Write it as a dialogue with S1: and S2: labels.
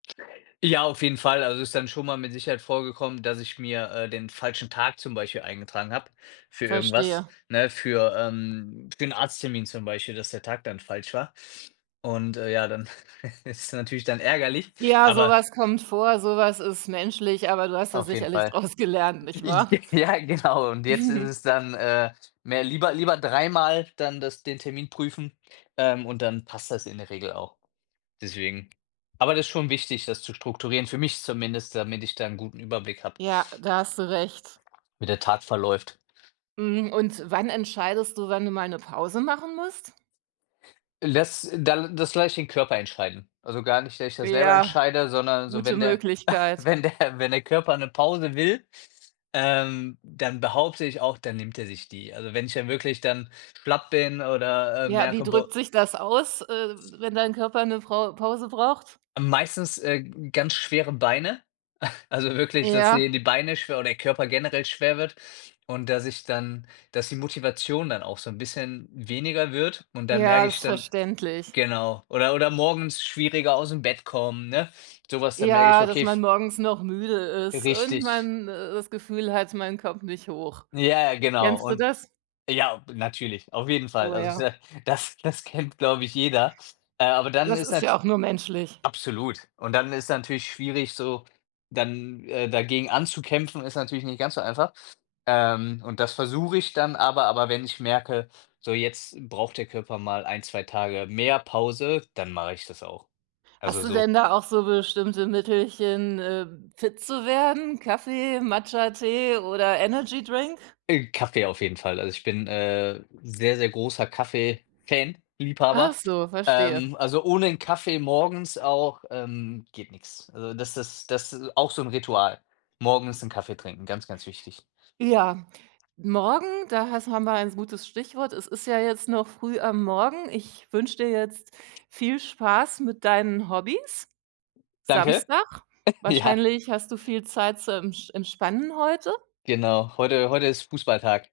S1: Ja, auf jeden Fall. Also, es ist dann schon mal mit Sicherheit vorgekommen, dass ich mir, äh, den falschen Tag zum Beispiel eingetragen habe für irgendwas,
S2: Verstehe.
S1: ne? Für ähm, für 'n Arzttermin zum Beispiel, dass der Tag dann falsch war. Und, äh, ja, dann ist es natürlich dann ärgerlich,
S2: Ja,
S1: aber
S2: sowas kommt vor, sowas ist menschlich, aber du hast da
S1: Auf jeden
S2: sicherlich
S1: Fall.
S2: draus gelernt, nicht
S1: Ich g
S2: wahr?
S1: ja, genau. Und jetzt ist es dann, äh, mehr lieber lieber dreimal dann das den Termin prüfen, ähm, und dann passt das in der Regel auch deswegen. Aber das ist schon wichtig, das zu strukturieren, für mich zumindest, damit ich da 'n guten Überblick habe
S2: Ja, da hast du recht.
S1: wie der Tag verläuft.
S2: Hm, und wann entscheidest du, wann du mal 'ne Pause machen musst?
S1: Les da das lasse ich den Körper entscheiden. Also, gar nicht, dass ich das selber
S2: Ja,
S1: entscheide, sondern so,
S2: gute
S1: wenn der
S2: Möglichkeit.
S1: wenn der wenn der Körper 'ne Pause will, ähm, dann behaupte ich auch, dann nimmt er sich die. Also, wenn ich ja wirklich dann schlapp bin oder, äh,
S2: Ja, wie
S1: merke, bo
S2: drückt sich das aus, äh, wenn dein Körper 'ne Pa Pause braucht?
S1: Meistens, äh, g ganz schwere Beine, also wirklich, dass die
S2: Ja.
S1: die Beine schwer oder der Körper generell schwer wird und, dass ich dann dass die Motivation dann auch so 'n bisschen weniger wird und dann
S2: Ja,
S1: merke
S2: ist
S1: ich dann
S2: verständlich.
S1: genau. Oder oder morgens schwieriger aus'm Bett kommen, ne? So was, da merke ich:
S2: Ja, dass
S1: „Okay,
S2: man
S1: f“
S2: morgens noch müde ist und
S1: Richtig.
S2: man das Gefühl hat, man kommt nicht hoch.
S1: Ja, ja, genau
S2: Kennst du
S1: und
S2: das?
S1: ja, na natürlich, auf jeden Fall.
S2: Oh,
S1: Also, ist
S2: ja.
S1: ja das das kennt, glaube ich, jeder, äh, aber dann
S2: Das
S1: ist
S2: ist ja
S1: halt
S2: auch nur menschlich.
S1: absolut. Und dann ist natürlich schwierig, so, dann, äh, dagegen anzukämpfen ist natürlich nicht ganz so einfach. Ähm, und das versuche ich dann aber aber wenn ich merke: „So jetzt braucht der Körper mal 1, 2 Tage mehr Pause“, dann mache ich das auch. Also,
S2: Hast du
S1: so
S2: denn da auch so bestimmte Mittelchen, äh, fit zu werden? Kaffee, Matcha, Tee oder Energydrink?
S1: Äh, Kaffee auf jeden Fall. Also, ich bin, äh, sehr, sehr großer Kaffee Fan,
S2: Ach
S1: Liebhaber.
S2: so, verstehe.
S1: Ähm, also, ohne 'nen Kaffee morgens auch, ähm, geht nix. Also, das ist das ist auch so 'n Ritual. Morgens 'n Kaffee trinken, ganz, ganz wichtig.
S2: Ja, morgen, da has haben wir ein gutes Stichwort. Es ist ja jetzt noch früh am Morgen. Ich wünsche dir jetzt viel Spaß mit deinen Hobbys.
S1: Danke.
S2: Samstag.
S1: Ja.
S2: Wahrscheinlich hast du viel Zeit zum ensch entspannen heute?
S1: Genau, heute heute ist Fußballtag.